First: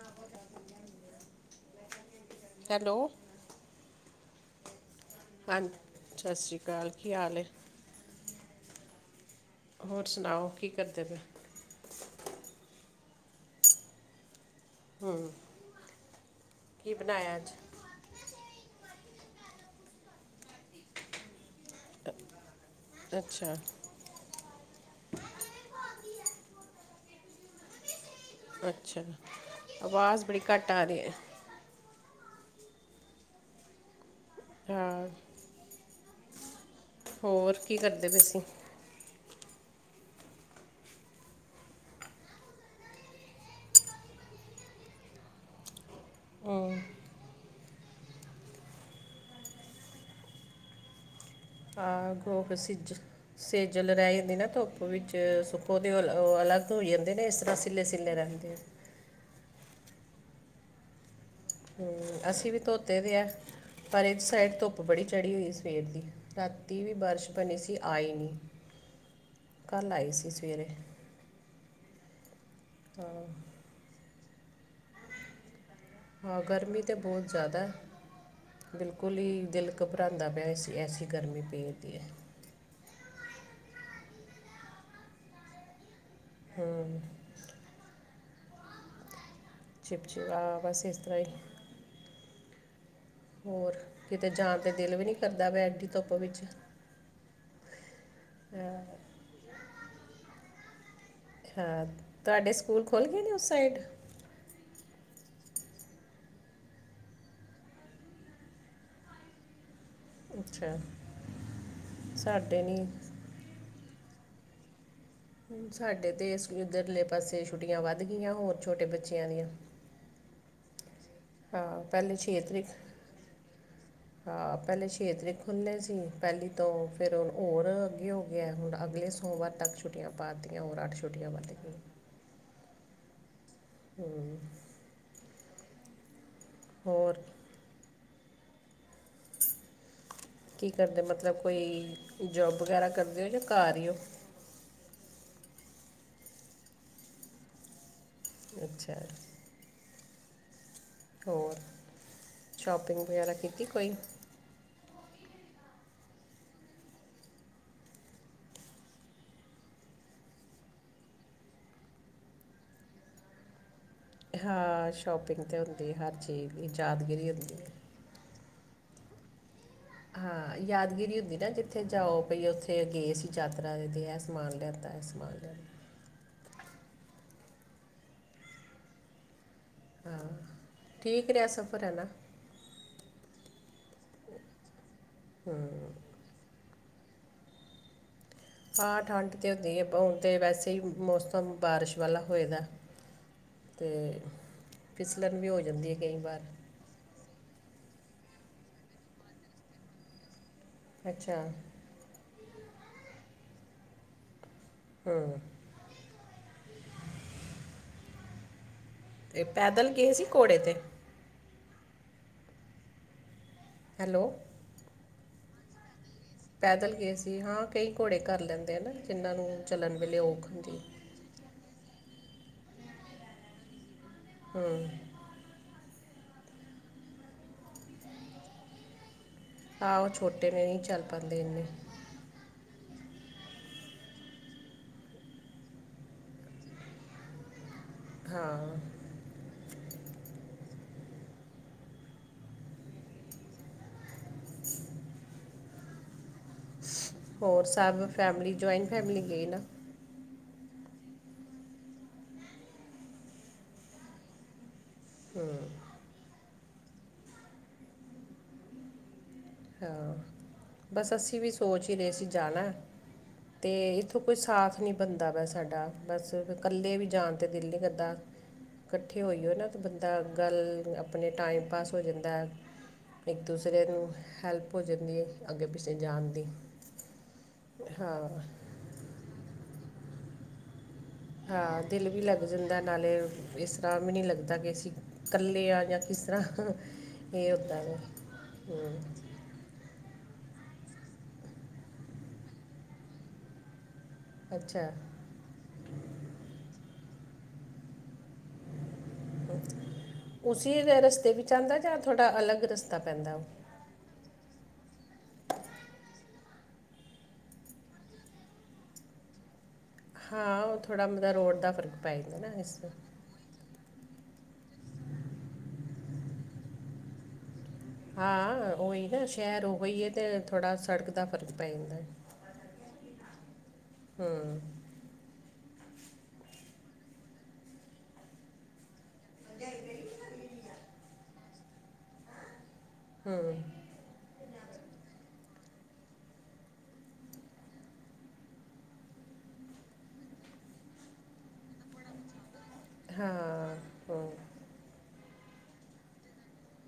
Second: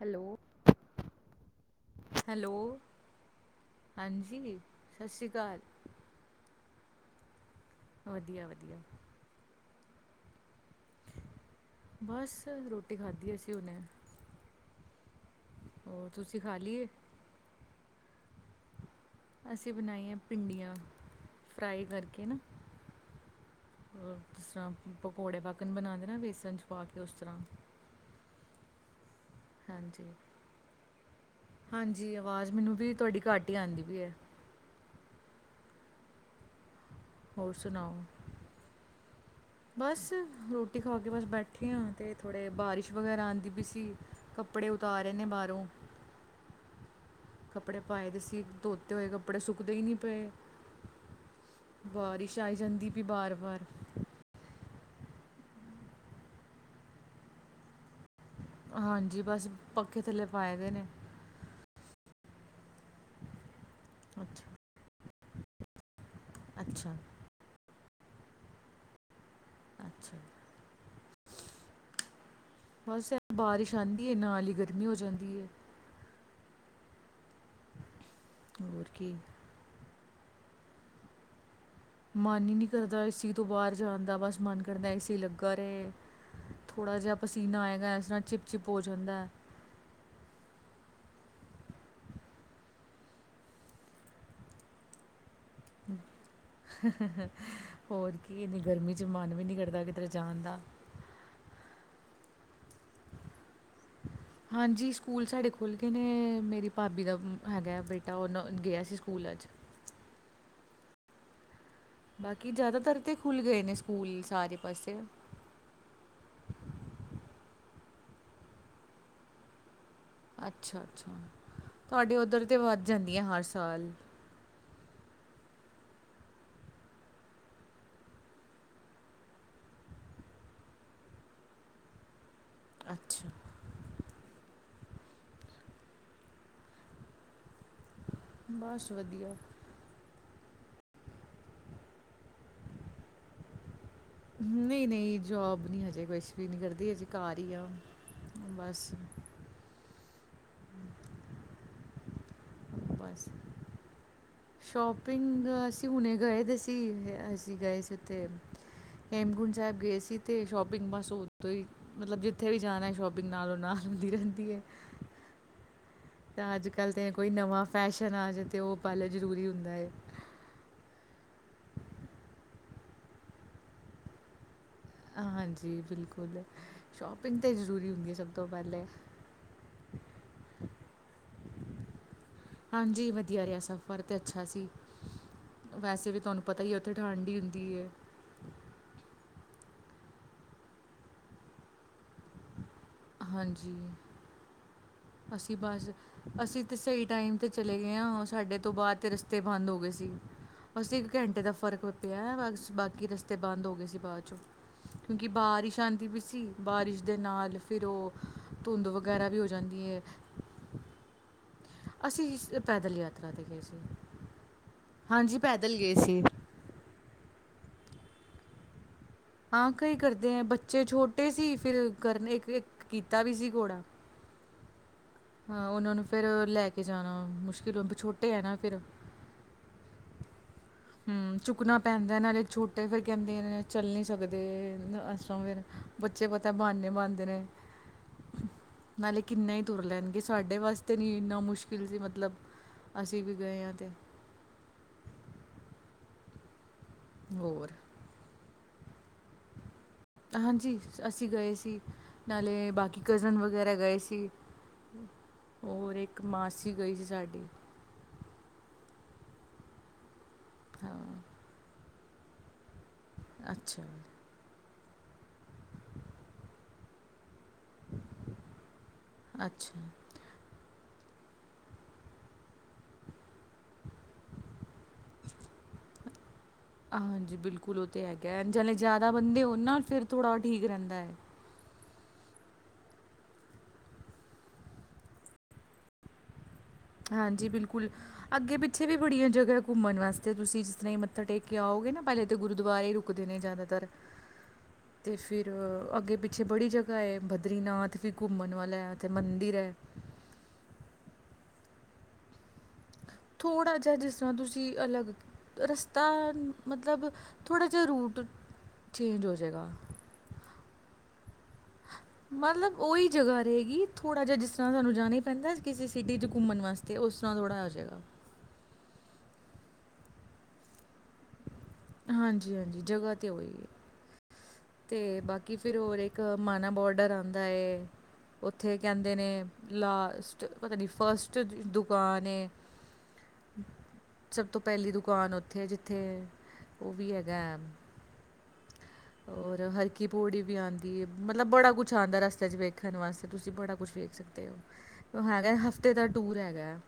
Hello hello, hello ਹਾਂਜੀ। ਸਤਿ ਸ਼੍ਰੀ ਅਕਾਲ ਹਾਂਜੀ ਸਤਿ ਸ਼੍ਰੀ ਅਕਾਲ, ਕੀ ਹਾਲ ਐ? ਵਧੀਆ ਵਧੀਆ, ਹੋਰ ਸੁਣਾਓ ਕੀ ਕਰਦੇ ਪਏ। ਬਸ ਰੋਟੀ ਖਾਧੀ ਅਸੀਂ ਹੁਣੇ, ਹੂੰ, ਹੋਰ ਤੁਸੀਂ ਖਾ ਲਈਏ। ਅਸੀਂ ਬਣਾਈਆਂ ਭਿੰਡੀਆਂ ਫਰਾਈ ਕਰਕੇ ਨਾ। ਅੱਛਾ ਜਿਸ ਤਰ੍ਹਾਂ ਪਕੌੜੇ ਵਾਕਣ ਬਣਾਉਦੇ ਨਾ ਬੇਸਨ ਚ ਪਾ ਕੇ ਉਸ ਤਰ੍ਹਾਂ ਅੱਛਾ, ਹਾਂਜੀ ਅਵਾਜ਼ ਬੜੀ ਘੱਟ ਆ ਰਹੀ ਹੈ। ਹਾਂਜੀ, ਆਵਾਜ਼ ਮੈਨੂੰ ਵੀ ਤੁਹਾਡੀ ਘੱਟ ਹੀ ਆਂਦੀ ਪਈ ਹੈ। ਹਾਂ, ਹੋਰ ਕੀ ਕਰਦੇ ਪਏ ਸੀਂ ਬਸ ਰੋਟੀ ਖਾ ਕੇ ਬਸ ਬੈਠੇ ਆ ਤੇ ਥੋੜੇ ਬਾਰਿਸ਼ ਵਗੈਰਾ ਆਉਂਦੀ ਪਈ ਸੀ। ਕੱਪੜੇ ਉਤਾਰੇ ਨੇ ਬਾਹਰੋਂ ਕਪੜੇ ਪਾਏ ਦੇ ਸੀ ਧੋਤੇ ਹੋਏ ਕਪੜੇ ਸੁੱਕਦੇ ਹੀ ਨਈ ਪਏ। ਆਹ ਬਾਰਿਸ਼ ਗੋ ਆਈ ਜਾਂਦੀ ਸਿੱਜ ਵੀ ਬਾਰ-ਬਾਰ ਸੇਜਲ ਰਹਿ ਜਾਂਦੀ ਨਾ ਧੁੱਪ। ਵਿੱਚ ਸੁੱਕੋ ਤੇ ਅਲੱਗ ਤੋਂ ਹੋਈ ਜਾਂਦੇ ਨੇ ਇਸ ਤਰ੍ਹਾਂ ਸਿੱਲੇ ਸਿੱਲੇ ਰੱਖਦੇ ਆ। ਹਾਂਜੀ, ਬਸ ਪੱਖੇ ਥੱਲੇ ਪਾਏ ਦੇ ਨੇ। ਹੂੰ, ਅਸੀਂ ਵੀ ਤੋ ਤੇ ਹੈ ਪਰ ਇਹ ਅੱਛਾ ਸਾਈਡ ਧੁੱਪ ਬੜੀ ਚੜੀ ਹੋਈ ਸਵੇਰ ਦੀ ਰਾਤੀ ਵੀ ਅੱਛਾ ਬਾਰਿਸ਼ ਬਣੀ ਸੀ ਆਈ ਨਹੀਂ ਕੱਲ੍ਹ ਆਈ ਅੱਛਾ ਸੀ ਸਵੇਰੇ ਬਸ ਬਾਰਿਸ਼ ਆਉਂਦੀ ਨਾਲ ਹੀ ਗਰਮੀ ਹੋ ਜਾਂਦੀ ਹੈ। ਹਾਂ, ਗਰਮੀ ਤਾਂ ਬਹੁਤ ਜ਼ਿਆਦਾ ਹੋਰ ਕੀ ਬਿਲਕੁਲ ਹੀ ਦਿਲ ਘਬਰਾਉਂਦਾ ਪਿਆ ਇਸ ਐਸੀ ਗਰਮੀ ਪਈ ਦੀ ਹੈ। ਮਨ ਹੀ ਨਹੀਂ ਕਰਦਾ ਏਸੀ ਤੋਂ ਬਾਹਰ ਜਾਣ ਦਾ ਬਸ ਮਨ ਕਰਦਾ ਏਸੀ ਲੱਗਾ ਰਹੇ। ਥੋੜ੍ਹਾ ਜਿਹਾ ਪਸੀਨਾ ਆਏਗਾ ਇਸ ਤਰਾ ਚਿਪ ਚਿਪ ਹੋ ਜਾਂਦਾ ਹੈ। ਚਿਪਚਿਪਾ ਆਹ ਬਸ ਇਸ ਤਰ੍ਹਾਂ ਹੀ ਹੋਰ ਕਿਤੇ ਜਾਣ ਤੇ ਦਿਲ ਵੀ ਨਹੀਂ ਕਰਦਾ ਪਿਆ ਐਡੀ ਧੁੱਪ ਵਿੱਚ ਹੋਰ ਕੀ ਇੰਨੀ ਗਰਮੀ 'ਚ ਮਨ ਵੀ ਨਹੀਂ ਕਰਦਾ ਕਿਧਰੇ ਜਾਣ ਦਾ। ਅਛਾ, ਤੁਹਾਡੇ ਸਕੂਲ ਖੋਲ੍ਹ ਗਏ ਨੇ ਉਸ ਸਾਈਡ। ਹਾਂਜੀ, ਸਕੂਲ ਸਾਡੇ ਖੁਲ੍ਹ ਗਏ ਨੇ ਮੇਰੀ ਭਾਬੀ ਦਾ ਹੈਗਾ ਬੇਟਾ ਉਹ ਨ ਗਿਆ ਸੀ ਸਕੂਲ ਅੱਜ ਅੱਛਾ, ਬਾਕੀ ਸਾਡੇ ਜ਼ਿਆਦਾ ਤਰ ਨਹੀਂ ਤਾਂ ਖੁੱਲ ਗਏ ਨੇ ਸਕੂਲ ਸਾਰੇ ਪਾਸੇ ਸਾਡੇ ਤੇ ਇੱਧਰਲੇ ਪਾਸੇ ਛੁੱਟੀਆਂ ਵੱਧ ਗਈਆਂ ਹੋਰ ਛੋਟੇ ਬੱਚਿਆਂ ਦੀਆਂ ਅੱਛਾ, ਅੱਛਾ ਹਾਂ ਤੁਹਾਡੇ ਪਹਿਲੇ ਉੱਧਰ ਤਾਂ ਤਰੀਕ ਵੱਧ ਜਾਂਦੀਆਂ ਹਰ ਸਾਲ ਪਹਿਲੇ ਛੇ ਤਰੀਕ ਖੁੱਲ੍ਹੇ ਸੀ ਪਹਿਲੀ ਤੋਂ ਫਿਰ ਹੋਰ ਅੱਗੇ ਹੋ ਗਿਆ ਹੁਣ ਅਗਲੇ ਸੋਮਵਾਰ। ਤਕ ਛੁਟਿਆਂ ਪਾ ਤੀਆਂ ਹੋਰ ਅੱਠ ਛੁੱਟ ਵੱਧ ਗਿਆ। ਅੱਛਾ, ਹੂੰ, ਹੋਰ ਬਸ ਵਧੀਆ। ਕੀ ਕਰਦੇ ਮਤਲਬ ਕੋਈ ਜੋਬ ਵਗੈਰਾ ਕਰਦੇ ਹੋ ਜਾਂ ਘਰ ਹੀ ਹੋ। ਨਹੀਂ ਨਹੀਂ, ਜੋਬ ਨੀ ਹਜੇ ਕੁਛ ਵੀ ਨੀ ਕਰਦੀ ਹਜੇ ਘਰ ਹੀ ਆ ਬਸ ਅੱਛਾ ਹੋਰ ਸ਼ੋਪਿੰਗ ਬਸ। ਵਗੈਰਾ ਕੀਤੀ ਕੋਈ ਸ਼ੋਪਿੰਗ ਅਸੀਂ ਹੁਣੇ ਗਏ ਦੇ ਸੀ ਅਸੀਂ ਗਏ ਸੀ ਉੱਥੇ ਹੇਮਕੁੰਡ ਸਾਹਿਬ ਗਏ ਸੀ ਤੇ ਸ਼ੋਪਿੰਗ ਬਸ ਉਥੋਂ ਹੀ, ਮਤਲਬ ਜਿੱਥੇ ਵੀ ਜਾਣਾ ਸ਼ੋਪਿੰਗ ਨਾਲੋਂ ਨਾਲ ਹੁੰਦੀ ਰਹਿੰਦੀ ਹੈ। ਹਾਂ, ਸ਼ੋਪਿੰਗ 'ਤੇ ਹੁੰ ਤਾਂ ਅੱਜ ਕੱਲ੍ਹ ਤਾਂ ਕੋਈ ਨਵਾਂ ਫੈਸ਼ਨ ਆ ਜ ਤੇ ਉਹ ਪਲ ਜ਼ਰੂਰੀ ਹੁੰਦਾ ਹੈ। ਹਾਂ, ਯਾਦਗਿਰੀ ਹੁੰਦੀ ਨਾ ਜਿੱਥੇ ਜਾਓ ਵੀਈ ਉੱਥੇ ਗਏ ਸੀ ਯਾਤਰਾ ਤੇ ਇਹ ਸਮਾਨ ਲਿਆ। ਹਾਂਜੀ, ਬਿਲਕੁਲ ਸ਼ੋਪਿੰਗ ਤਾਂ ਜ਼ਰੂਰੀ ਹੁੰਦੀ ਸਭ ਤੋਂ ਪਹਿਲਾਂ ਹਾਂ, ਠੀਕ ਰਿਹਾ ਸਫ਼ਰ ਹੈ ਨਾ। ਹਾਂਜੀ, ਵਧੀਆ ਰਿਹਾ, ਸਫ਼ਰ ਤੇ ਅੱਛਾ ਸੀ। ਹੂੰ, ਵੈਸੇ ਵੀ ਤੁਹਾਨੂੰ ਪਤਾ ਹੀ ਉੱਥੇ ਠੰਡ ਹੀ ਹੁੰਦੀ ਹੈ। ਹਾਂ, ਠੰਢ ਤੇ ਹੁੰਦੀ ਹੈ ਹੁਣ ਤੇ ਵੈਸੇ ਹੀ ਮੌਸਮ ਬਾਰਿਸ਼ ਵਾਲਾ ਹੋਏ ਦਾ। ਹਾਂਜੀ। ਫਿਸਲਣ ਵੀ ਅਸੀਂ ਹੋ ਬਸ ਜਾਂਦੀ ਹੈ ਕਈ ਵਾਰ ਅਸੀਂ ਤੇ ਸਹੀ ਟਾਈਮ ਤੇ ਚਲੇ ਗਏ ਹਾਂ। ਸਾਡੇ ਤੋਂ ਬਾਅਦ ਤੇ ਰਸਤੇ ਬੰਦ ਹੋ ਗਏ ਸੀ। ਅਸੀਂ ਇੱਕ ਅੱਛਾ ਘੰਟੇ ਦਾ ਫ਼ਰਕ ਪਿਆ ਬਸ ਬਾਕੀ ਰਸਤੇ ਬੰਦ ਹੋ ਗਏ ਸੀ ਬਾਅਦ 'ਚੋਂ ਹੂੰ ਕਿਉਂਕਿ ਬਾਰਿਸ਼ ਆਉਂਦੀ ਵੀ ਸੀ। ਬਾਰਿਸ਼ ਦੇ ਨਾਲ ਫਿਰ ਉਹ ਧੁੰਦ ਵਗੈਰਾ ਵੀ ਅਤੇ ਹੋ ਪੈਦਲ ਜਾਂਦੀ ਹੈ ਗਏ ਸੀ ਘੋੜੇ ਤੇ। ਅਸੀਂ ਇਸ ਪੈਦਲ ਯਾਤਰਾ ਤੇ ਗਏ ਸੀ। ਹੈਲੋ, ਹਾਂਜੀ, ਪੈਦਲ ਗਏ ਸੀ। ਪੈਦਲ ਗਏ ਸੀ। ਹਾਂ, ਕਈ ਘੋੜੇ ਕਰ ਲੈਂਦੇ ਨਾ ਜਿਹਨ੍ਹਾਂ ਨੂੰ ਚੱਲਣ ਵੇਲੇ ਔਖ ਹੁੰਦੀ। ਕੱਟੇ ਸੀ। ਫਿਰ ਕਰਨ ਇੱਕ ਕੀਤਾ ਵੀ ਸੀ ਘੋੜਾ। ਹੂੰ, ਹਾਂ, ਉਹਨਾਂ ਨੂੰ ਫਿਰ ਲੈ ਕੇ ਜਾਣਾ ਮੁਸ਼ਕਿਲ ਛੋਟੇ ਹੈ ਨਾ ਫਿਰ। ਹਾਂ, ਉਹ ਛੋਟੇ ਮੇ ਨ ਹੂੰ, ਚੁੱਕਣਾ ਪੈਂਦਾ ਇਹਨਾਂ ਛੋਟੇ ਫੇਿਰ ਕਹਿੰਦੇ ਚੱਲ ਨਹੀਂ ਸਕਦੇ। ਇਸ ਤਰ ਫਿਰ ਬੱਚੇ ਪਤਾ ਬੇ ਬਣਾਦੇ ਨੇ। ਹਾਂ, ਨਾਲੇ ਕਿੰਨਾ ਹੀ ਤੁਰ ਲੈਣਗੇ ਸਾਡੇ ਵਾਸਤੇ ਨੀ ਇੰਨਾ ਮੁਸ਼ਕਿਲ ਸੀ। ਮਤਲਬ- ਅਸੀਂ ਵੀ ਗਏ ਹਾਂ, ਤੇ ਹੋਰ ਸਭ ਫੈਮਲੀ, ਜੁਆਇੰਟ ਫੈਮਿਲੀ ਗਈ ਨਾ। ਹਾਂਜੀ, ਅਸੀਂ ਗਏ ਸੀ ਨਾਲੇ ਬਾਕੀ ਕਜ਼ਨ ਵਗੈਰਾ ਗਏ ਸੀ। ਹੋਰ ਇੱਕ ਮਾਸੀ ਗਈ ਸੀ ਸਾਡੀ। ਹਾਂ, ਹਾਂ ਬਸ ਅਸੀਂ ਵੀ ਸੋਚ ਹੀ ਰਹੇ ਸੀ ਜਾਣਾ ਤੇ ਅੱਛਾ ਇੱਥੋਂ ਕੋਈ ਸਾਥ ਨਹੀਂ ਬਣਦਾ ਵਾ ਸਾਡਾ। ਬਸ, ਇਕੱਲੇ ਵੀ ਜਾਣ ਦਿਲ ਨਹੀਂ ਕਰਦਾ। ਇਕੱਠੇ ਹੋਈਏ ਨਾ ਤਾਂ ਅੱਛਾ ਬੰ ਦਾ ਗੱਲ ਆਪਣੇ ਟਾਈਮ ਪਾਸ ਹੋ ਜਾਂਦਾ। ਇੱਕ- ਦੂਸਰੇ ਨੂੰ ਹੈਲਪ ਹੋ ਜਾਂਦੀ। ਦੀ ਅੱਗੇ- ਪਿੱਛੇ ਜਾਣ ਦੀ ਹਾਂਜੀ ਬਿਲਕੁਲ ਉਹ ਤੇ ਹਾਂ। ਹੈਗਾ ਜਲੇ ਜ਼ਿਆਦਾ ਬੰਦੇ ਹੋ ਨਾਲ ਫਿਰ ਥੋੜ੍ਹਾ ਉਹ ਠੀਕ ਰਹਿੰਦਾ ਹੈ। ਹਾਂ, ਦਿਲ ਵੀ ਲੱਗ ਜਾਂਦਾ ਨਾਲੇ, ਇਸ ਤਰ੍ਹਾਂ ਵੀ ਨੀ ਲੱਗਦਾ। ਕਿ ਅਸੀਂ ਇਕੱਲੇ ਆ ਜਾਂ ਕਿਸ ਤਰ੍ਹਾਂ ਹਾਂਜੀ, ਇਹ ਉੱਦਾਂ ਬਿਲਕੁਲ ਦੇ ਅੱਗੇ -ਪਿੱਛੇ ਹੂੰ ਵੀ ਬੜੀਆਂ ਜਗ੍ਹਾ ਘੁੰਮਣ ਵਾਸਤੇ ਤੁਸੀਂ ਜਿਸ ਤਰ੍ਹਾਂ ਹੀ ਮੱਥਾ ਟੇਕ ਕੇ ਆਓਗੇ ਨਾ ਪਹਿਲੇ ਤਾਂ ਗੁਰਦੁਆਰੇ ਹੀ ਰੁਕਦੇ ਨੇ ਜ਼ਿਆਦਾਤਰ। ਅੱਛਾ। ਅਤੇ ਫਿਰ ਅੱਗੇੇ -ਪਿੱਛੇ ਬੜੀ ਜਗਾ ਬਦਰੀਨਾਥ ਵੀ ਘੁੰਮਣ ਵਾਲਾ ਹੈ, ਉੱਥੇ ਮੰਦਿਰ ਹੈ। ਉਸ ਰਸਤੇ ਵਿੱਚ ਆਉਂਦਾ ਜਾਂ ਥੋੜਾ ਅਲੱਗ ਰਸਤਾ ਪੈਂਦਾ ਉਹ ਥੋੜਾ ਜਿਹਾ ਜਿਸ- ਤਾਂ ਤੁਸੀਂ ਅਲੱਗ ਰਸਤਾ ਮਤਲਬ ਥੋੜ੍ਹਾ ਜਿਹਾ ਰੂਟ ਚੇਂਜ ਹੋ ਜਾਏਗਾ। ਹਾਂ, ਉਹ ਥੋੜਾ ਮਤਲਬ ਰੋਡ ਦਾ ਫਰਕ ਪੈ ਜਾਂਦਾ ਨਾ ਇਸ ਮਤਲਬ ਉਹੀ ਜਗਾ ਰਹੇਗੀ। ਥੋੜਾ ਜਿਹਾ ਜਿਸ ਤਰਾਂ, ਸਾਨੂੰ ਜਾਣਾ ਹੀ ਪੈਂਦਾ ਏ। ਕਿਸੇ ਸਿਟੀ ਚ ਘੁੰਮਣ ਵਾਸਤੇ, ਉਸ ਤਰਾਂ ਥੋੜਾ, ਜਿਹਾ ਜਾਏਗਾ। ਹਾਂ, ਓਈ ਨਾ ਸ਼ਹਿਰ ਉਈ ਹੈ। ਤੇ ਥੋੜਾ ਸੜਕ ਦਾ ਫ਼ਰਕ, ਪੈ ਜਾਂਦਾ ਹੈ। ਹਾਂਜੀ, ਹਾਂਜੀ ਜਗ੍ਹਾ ਤੇ ਉਹੀ ਹੈ। ਤੇ ਬਾਕੀ ਫੇਰ, ਹੋਰ ਇੱਕ ਮਾਨਾ ਬੋਡਰ, ਆਉਂਦਾ ਏ। ਉੱਥੇ ਕਹਿੰਦੇ ਨੇ। ਲਾਸਟ ਪਤਾ ਨਹੀਂ, ਫਸਟ ਦੁਕਾਨ ਐ। [inaudible] ਸਭ ਤੋਂ ਪਹਿਲੀ, ਦੁਕਾਨ ਉੱਥੇ ਹੈ। ਜਿੱਥੇ ਉਹ ਵੀ ਹੈਗਾ। ਔਰ, ਹਰ ਕੀ ਪੌੜੀ ਵੀ, ਆਂਦੀ ਏ। ਮਤਲਬ ਬੜਾ ਕੁਛ ਆਂਦਾ ਰਸਤੇ ਚ ਤੇ। ਦੇਖਣ ਵਾਸਤੇ। ਤੁਸੀਂ ਬੜਾ ਹਾਂ ਕੁਛ ਵੇਖ ਹੂੰ ਸਕਦੇ ਹੋ। ਹੈਗਾ ਹਫ਼ਤੇ, ਦਾ ਟੂਰ ਹੈਗਾ ਹੈ।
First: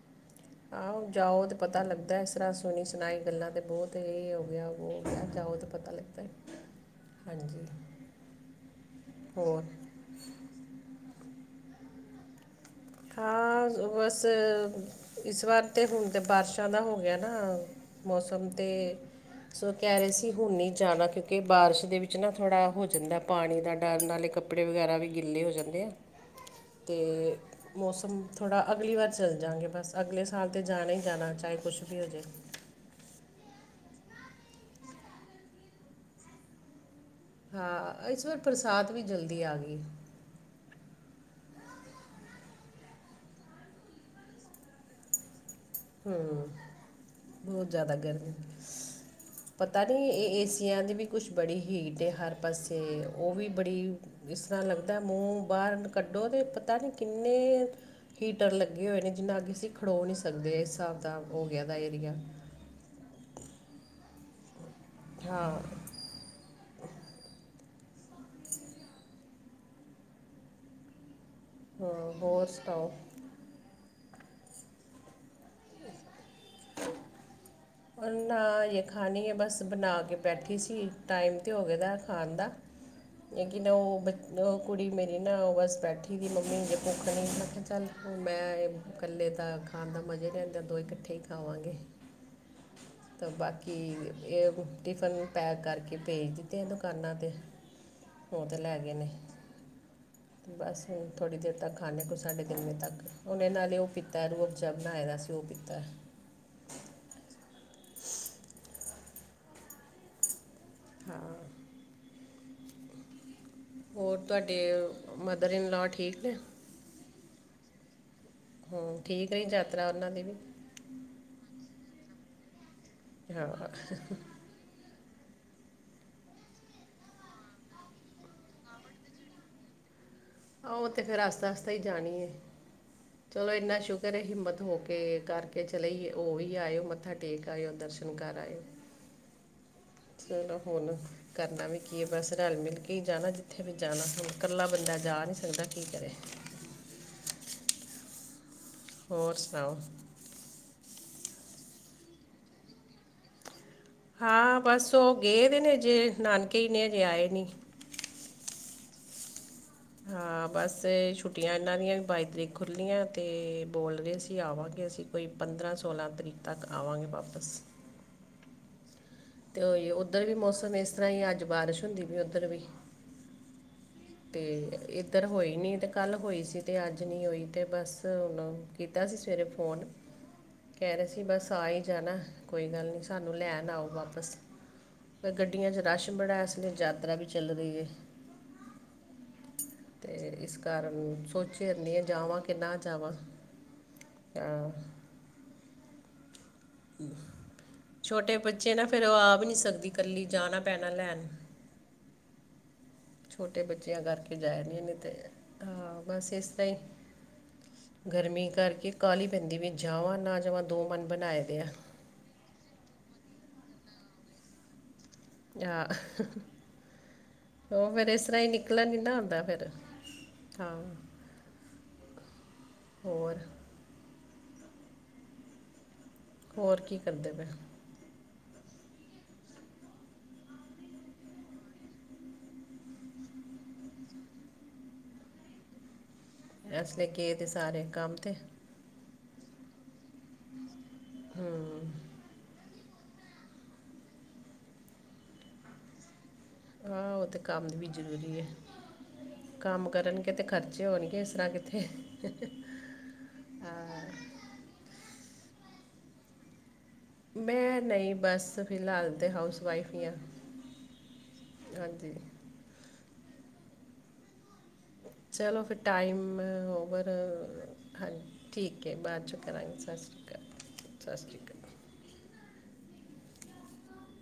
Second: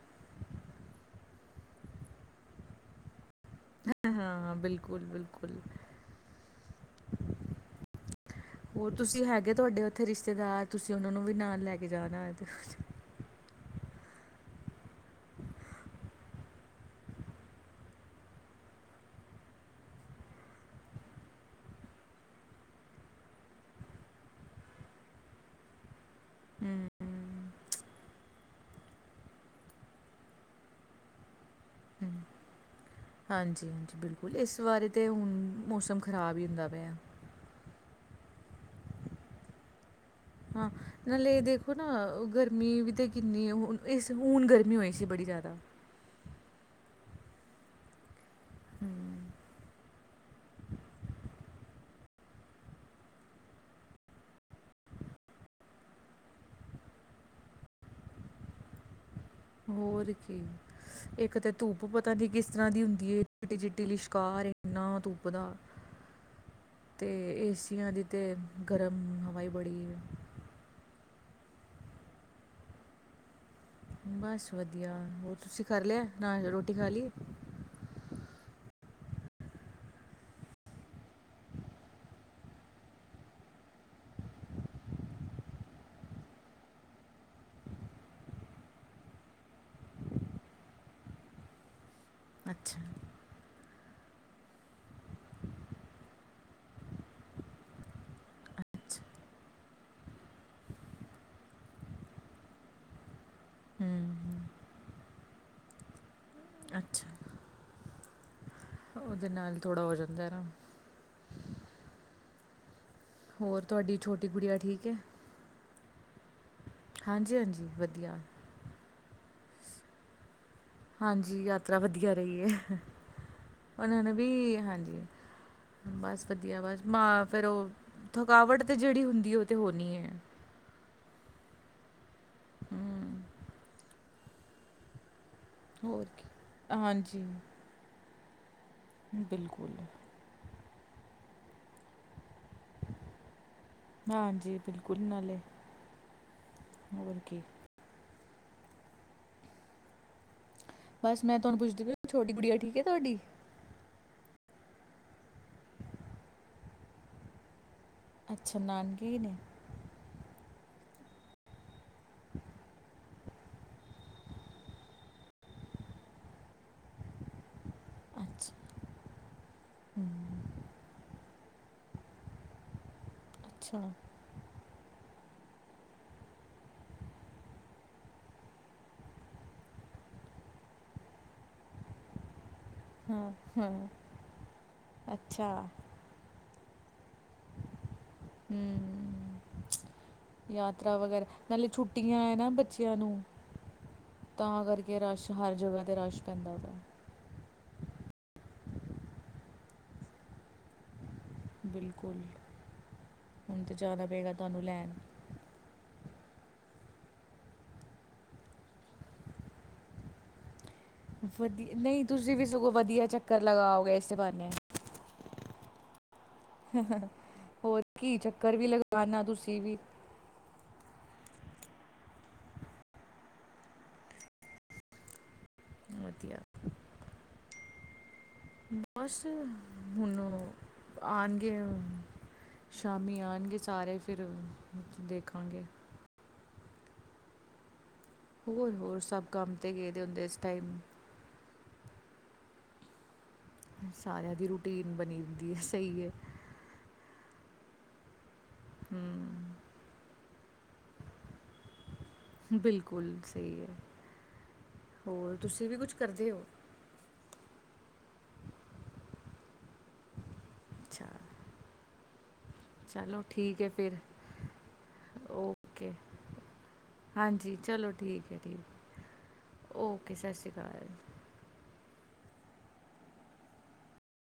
ਆਹੋ ਜਾਓ, ਤੇ ਪਤਾ ਲੱਗਦਾ। ਇਸ ਤਰਾਂ ਸੁਣੀ ਸੁਣਾਈ ਗੱਲਾਂ ਤੇ। ਬਹੁਤ ਇਹ ਹੋ ਹਾਂ ਗਿਆ। ਓਹ ਹੋ ਬਿਲਕੁਲ ਗਿਆ, ਜਾਓ ਬਿਲਕੁਲ ਤਾਂ ਪਤਾ ਲੱਗਦਾ ਹੈ। ਹਾਂਜੀ। ਹੋਰ ਤੁਸੀਂ, ਹੈਗੇ ਹੋਰ ਤੁਹਾਡੇ ਉੱਥੇ, ਰਿਸ਼ਤੇਦਾਰ। ਤੁਸੀਂ ਉਹਨਾ ਨੂੰ ਵੀ, ਨਾਲ ਲੈ ਕੇ ਜਾਣਾ। ਹਾਂ। ਬਸ ਇਸ ਵਾਰ ਤੇ, ਹੁਣ ਤੇ ਬਾਰਿਸ਼ਾਂ ਦਾ ਹੋ ਗਿਆ ਨਾ। ਮੌਸਮ ਤੇ। ਸੋ ਕਹਿ ਰਹੇ ਸੀ। ਹੁਣ ਨਹੀਂ ਜਾਣਾ। ਕਿਉਂਕਿ ਬਾਰਿਸ਼ ਦੇ ਵਿੱਚ ਨਾ, ਥੋੜਾ ਹੋ ਜਾਂਦਾ ਏ। ਪਾਣੀ ਦਾ ਡਰ, ਨਾਲੇ ਕੱਪੜੇ। ਕੱਪੜੇ ਵਗੈਰਾ ਵੀ, ਗਿੱਲੇ ਹੋ ਜਾਂਦੇ ਆ। ਹੂੰ ਤੇ ਮੌਸਮ ਥੋੜਾ ਅਗਲੀ ਵਾਰ, ਚੱਲ ਜਾਂਗੇ ਬਸ, ਅਗਲੇ ਸਾਲ ਤਾਂ ਜਾਣਾ ਹੀ ਜਾਣਾ। ਚਾਹੇ ਕੁਛ ਵੀ ਹੋ ਹੂੰ, ਜਾਵੇ। ਹਾਂਜੀ- ਹਾਂਜੀ, ਬਿਲਕੁਲ ਇਸ ਬਾਰੇ ਤੇ, ਹੁਣ ਮੌਸਮ ਖ਼ਰਾਬ ਹੀ ਹੁੰਦਾ ਪਿਆ। ਹਾਂ, ਇਸ ਵਾਰ, ਬਰਸਾਤ ਵੀ ਜਲਦੀ, ਆ ਗਈ। ਹਾਂ। ਨਾਲੇ ਦੇਖੋ ਨਾ। ਗਰਮੀ ਵੀ ਤੇ ਕਿੰਨੀ। ਹੁਣ ਗਰਮੀ ਹੋਈ ਸੀ। ਬੜੀ ਜ਼ਿਆਦਾ। ਹੂੰ। ਬਹੁਤ ਜ਼ਿਆਦਾ ਗਰਮੀ। ਹੂੰ ਪਤਾ ਨੀ, ਇਹ ਏਸੀਆਂ ਦੀ ਵੀ, ਕੁਛ ਬੜੀ ਹੀਟ ਹੈ। ਹਰ ਪਾਸੇ, ਉਹ ਵੀ ਬੜੀ। ਇਸ ਤਰਾਂ ਲੱਗਦਾ, ਮੂੰਹ ਬਾਹਰ ਕੱਢੋ ਤੇ, ਪਤਾ ਨੀ ਕਿੰਨੇ। ਹੀਟਰ ਲੱਗੇ ਹੋਏ ਨੇ। ਜਿਨਾ ਅੱਗੇ ਅਸੀਂ, ਖੜੋ ਹੋਰ ਨੀ ਕੀ ਸਕਦੇ। ਹਿਸਾਬ ਦਾ ਇੱਕ ਹੋ ਤੇ ਗਿਆ ਦਾ ਧੂੱਪ, ਏਰੀਆ ਪਤਾ ਨੀ ਕਿਸ। ਇਸ ਤਰਾਂ ਦੀ ਹੁੰਦੀ ਹੈ। ਚਿੱਟੀ- ਚਿੱਟੀ, ਲਸ਼ਕਾਰ ਇੰਨਾ ਤੁਪਦਾ। ਹਾਂ ਤੇ ਏਸੀਆਂ, ਦੀ ਤੇ ਗਰਮ, ਹਵਾ ਈ ਬੜੀ ਹੈ। ਹੂੰ। ਹੋਰ ਸਤਓ? ਬਸ ਵਧੀਆ। ਹੋਰ ਤੁਸੀਂ ਕਰ ਲਿਆ। ਨਾ ਰੋਟੀ ਖਾ ਲਈ ਏ। ਨਾਜ ਖਾਣੀ ਹੈ। ਬਸ ਬਣਾ ਕੇ, ਬੈਠੀ ਸੀ। ਟਾਈਮ ਤੇ ਹੋ। ਗਦਾ ਖਾਣ ਦਾ। ਲੇਕਿਨ ਉਹ ਕੁੜੀ, ਮੇਰੀ ਨਾ ਉਹ ਬਸ, ਬੈਠੀ ਦੀ ਮੰਮੀ ਅ ਭੁੱਖ ਨਹੀਂ, ਮੈਂ ਕਿਹਾ ਚੱਲ। ਮੈਂ ਇਕੱਲੇ ਤਾਂ, ਖਾਣ ਦਾ ਮਜ਼ੇ ਨੀ ਰਹਿੰਦਾ ਦੋ ਇਕੱਠੇ ਹੀ ਖਾਵਾਂਗੇ। ਅੱਛਾ। ਤਾਂ ਬਾਕੀ, ਇਹ ਟਿਫਨ ਪੈਕ, ਕਰਕੇ ਭੇਜ ਦਿੱਤੇ ਦੁਕਾਨਾਂ ਤੇ। ਉਹ ਤੇ, ਲੈ ਗਏ ਨੇ। ਬਸ ਥੋੜੀ ਦੇਰ ਤੱਕ, ਖਾਣੇ ਆ, ਕੁਈ ਸਾਢੇ ਤਿੰਨ ਵਜੇ ਤੱਕ। ਉਹਨੇ ਨਾਲੇ, ਉਹ ਹੂੰ ਪੀਤਾ, ਰਜਾ ਬਣਾਇਆ ਸੀ। ਉਹ ਪੀਤਾ। ਅੱਛਾ। ਉਹਦੇ ਨਾਲ, ਥੋੜਾ ਹੋ ਜਾਂਦਾ ਨਾ। ਹਾਂ। ਹੋਰ? ਤੁਹਾਡੀ ਹੋਰ ਛੋਟੀ ਗੁੜੀਆ ਠੀਕ ਤੁਹਾਡੇ, ਹੈ ਮਦਰ ਇਨ ਲਾਅ, ਠੀਕ ਨੇ। ਹਾਂਜੀ- ਹਾਂਜੀ, ਵਧੀਆ। ਹੂੰ। ਠੀਕ ਰਹੀ, ਯਾਤਰਾ ਉਹਨਾਂ ਦੀ ਵੀ। ਹਾਂਜੀ, ਯਾਤਰਾ ਵਧੀਆ ਰਹੀ ਹੈ। ਹਾਂ ਉਹਨਾਂ ਨੇ ਵੀ, ਹਾਂਜੀ। ਬਸ ਵਧੀਆ, ਬਸ ਮ ਫੇਰ ਉਹ, ਥਕਾਵਟ ਤੇ ਜਿਹੜੀ ਹੁੰਦੀ ਏ। ਉਹ ਤੇ ਹੋਣੀ ਹੈ। ਆਹ ਤੇ ਫੇਰ, ਆਸਤਾ- ਆਸਤਾ ਹੀ ਜਾਣੀ ਏ। ਹਮ ਚਲੋ ਇੰਨਾ ਸ਼ੁਕ ਰੇ, ਹਿੰਮਤ ਹੋ ਕੇ, ਕਰਕੇ ਹੋਰ ਚਲੇ, ਕੀ ਉਹ ਵੀ ਆਇਓ। ਮੱਥਾ ਹਾਂਜੀ ਟੇਕ ਆਇਓ ਦਰਸ਼ਨ। ਹੁਣ ਕਰ ਆਏ ਬਿਲਕੁਲ ਚਲੋ ਹੁਣ ਕਰਨਾ ਵੀ ਕੀ ਹੈ ਬਸ ਰਲ ਮਿਲ ਕੇ ਜਾਣਾ ਉੱਥੇ ਵੀ ਜਾਣਾ ਹੁਣ ਹਾਂਜੀ ਇਕੱਲਾ ਬੰਦਾ ਬਿਲਕੁਲ ਜਾ ਨਹੀਂ ਨਾਲੇ ਸਕਦਾ ਕੀ ਕਰੇ ਹੋਰ ਕੀ ਹੋਰ ਸੁਣਾਓ ਬਸ ਮੈਂ ਤੁਹਾਨੂੰ ਪੁੱਛਦੀ ਛੋਟੀ ਗੁੜੀਆ ਠੀਕ ਹੈ ਤੁਹਾਡੀ ਹਾਂ ਬਸ ਉਹ ਗਏ ਦੇ ਨੇ ਅਜੇ ਨਾਨਕੇ ਨੇ ਅਜੇ ਆਏ ਨਹੀਂ ਅੱਛਾ ਨਾਨਕੇ ਨੇ, ਹਾਂ ਬਸ, ਛੁੱਟੀਆਂ ਇਹਨਾਂ ਦੀਆਂ ਬਾਈ ਤਰੀਕ ਖੁੱਲੀਆਂ। ਏ ਬੋਲ ਰਹੇ ਅ ਸੀ ਆਵਾਂਗੇ ਅਸੀਂ ਕੋਈ ਪੰਦਰਾਂ ਸੋਲਾਂ ਤਰੀਕ ਤੱਕ ਆਵਾਂਗੇ ਵਾਪਸ। ਅੱਛਾ। ਤੇ ਉੱਧਰ ਵੀ ਮੌਸਮ ਇਸ ਤਰ੍ਹਾਂ ਹੀ ਅੱਜ ਬਾਰਿਸ਼ ਹੁੰਦੀ ਪਈ ਹੈ। ਉੱਧਰ ਵੀ! ਅੱਛਾ। ਤੇ ਇੱਧਰ ਹੋਈ ਨਹੀਂ ਤੇ ਕੱਲ ਹੋਈ ਸੀ ਤੇ ਅੱਜ ਨਹੀਂ ਹੋਈ ਤੇ ਬਸ ਹੁਣ ਕੀਤਾ ਸੀ ਸਵੇਰੇ ਫੋਨ ਕਹਿ ਰਹੇ ਸੀ ਬਸ ਆ ਹੀ ਜਾਣਾ ਕੋਈ ਗੱਲ ਨਹੀਂ! ਹਾਂ ਸਾਨੂੰ ਲੈਣ ਆਓ ਹਾਂ ਵਾਪਸ ਅੱਛਾ ਗੱਡੀਆਂ ਚ ਰਸ ਬੜਾ ਹੈ ਇਸ ਯਤਰਾ ਵੀ ਚੱਲ ਰਹੀ ਹੈ। ਹੂ,,, ਅਤੇ ਇਸ ਯਾਤਰਾ ਕਾਰਨ ਵਗੈਰਾ ਨਾਲੇ ਸੋਚੇ ਰਹਿੰਦੀ ਹਾਂ ਛੁੱਟੀਆਂ ਹੈ ਜਾਵਾਂ ਨਾ ਕਿ ਬੱਚਿਆਂ ਜਾਵਾਂ ਨੂੰ ਤਾਂ ਕਰਕੇ ਰਸ਼ ਹਰ ਜਗ੍ਹਾ ਤੇ ਰਸ਼ ਪੈਂਦਾ ਉਹਦਾ। ਛੋਟੇ ਬੱਚੇ ਹੈ ਨਾ ਫਿਰ ਉਹ ਆ ਵੀ ਨਹੀਂ ਸਕਦੀ ਇਕੱਲੀ ਜਾਣਾ ਪੈਣਾ ਲੈਣ। ਬਿਲਕੁਲ, ਛੋਟੇ ਹੁਣ ਤੇ ਬੱਚਿਆਂ ਜਾਣਾ ਪਏਗਾ ਕਰਕੇ ਤੁਹਾਨੂੰ ਜਾਇਆ ਲੈਣ ਨੀ ਅਤੇ ਹਾਂ ਬਸ ਇਸ ਤਰ੍ਹਾਂ ਹੀ। ਗਰਮੀ ਕਰਕੇ ਕਾਲੀ ਪੈਂਦੀ ਵੀ ਜਾਵਾਂ ਨਾ ਜਾਵਾਂ। ਦੋ ਮਨ ਬਣਾਏ ਦੇ ਆ ਵਧੀ ਨਹੀਂ ਤੁਸੀਂ ਵੀ ਸਗੋਂ ਵਧੀਆ ਚੱਕਰ ਲਗਾਓਗੇ ਇਸੇ ਬਹਾਨੇ! ਆਹ! ਹੋਰ ਉਹ ਫਿਰ ਕੀ ਇਸ ਤਰ੍ਹਾਂ ਹੀ ਚੱਕਰ ਵੀ ਨਿਕਲਣ ਨਾ ਨਈ ਲਗਾਣਾ ਹੁੰਦਾ ਤੁਸੀਂ ਫਿਰ ਵੀ ਹਾਂ ਹੋਰ! ਵਧੀਆ। ਹੋਰ ਕੀ ਕਰਦੇ ਪਏ? ਬਸ ਹੁਣ ਉਹ ਆਉਣਗੇ। ਸ਼ਾਮੀ ਆਉਣਗੇ ਸਾਰੇ ਫਿਰ ਦੇਖਾਂਗੇ। ਇਸ ਲਈ ਗਏ ਤਾਂ ਸਾਰੇ ਕੰਮ ਤੇ। ਹੋਰ-ਹੋਰ ਸਭ ਕੰਮ ਤੇ ਗਏ ਹੁੰਦੇ ਆ ਇਸ ਟਾਈਮ। ਹੂੰ,,, ਸਾਰਿਆਂ ਦੀ ਰੂਟੀਨ ਬਣੀਦੀ ਹੁੰਦੀ ਸਹੀ ਹੈ। ਹਾਂ! ਉਹ ਤਾਂ ਕੰਮ ਵੀ ਜ਼ਰੂਰੀ ਹੈ। ਹੂੰ ਕੰਮ ਕਰਨਗੇ ਤੇ ਖਰਚੇ ਹੋਣਗੇ। ਇਸ ਤਰ੍ਹਾਂ ਕਿੱਥੇ ਬਿਲਕੁਲ ਸਹੀ ਹੈ। ਹੋਰ ਤੁਸੀਂ ਵੀ ਕੁਛ ਕਰਦੇ ਹੋ! ਮੈਂ ਨਹੀਂ ਬਸ ਫਿਲਹਾਲ ਤਾਂ ਹਾਊਸ ਵਾਈਫ ਹੀ ਹਾਂ। ਅੱਛਾ। ਹਾਂਜੀ! ਚਲੋ ਠੀਕ ਹੈ ਫਿਰ! ਚਲੋ ਫਿਰ ਓਕੇ ਟਾਈਮ ਓਵਰ ਹਾਂਜੀ ਚਲੋ ਠੀਕ ਹਾਂਜੀ। ਹੈ ਠੀਕ ਹੈ ਬਾਅਦ ਚੌ ਕਰਾਂਗੇ ਸਤਿ ਸ਼੍ਰੀ ਅਕਾਲ! ਸਤਿ ਸ਼੍ਰੀ। ਅਕਾਲ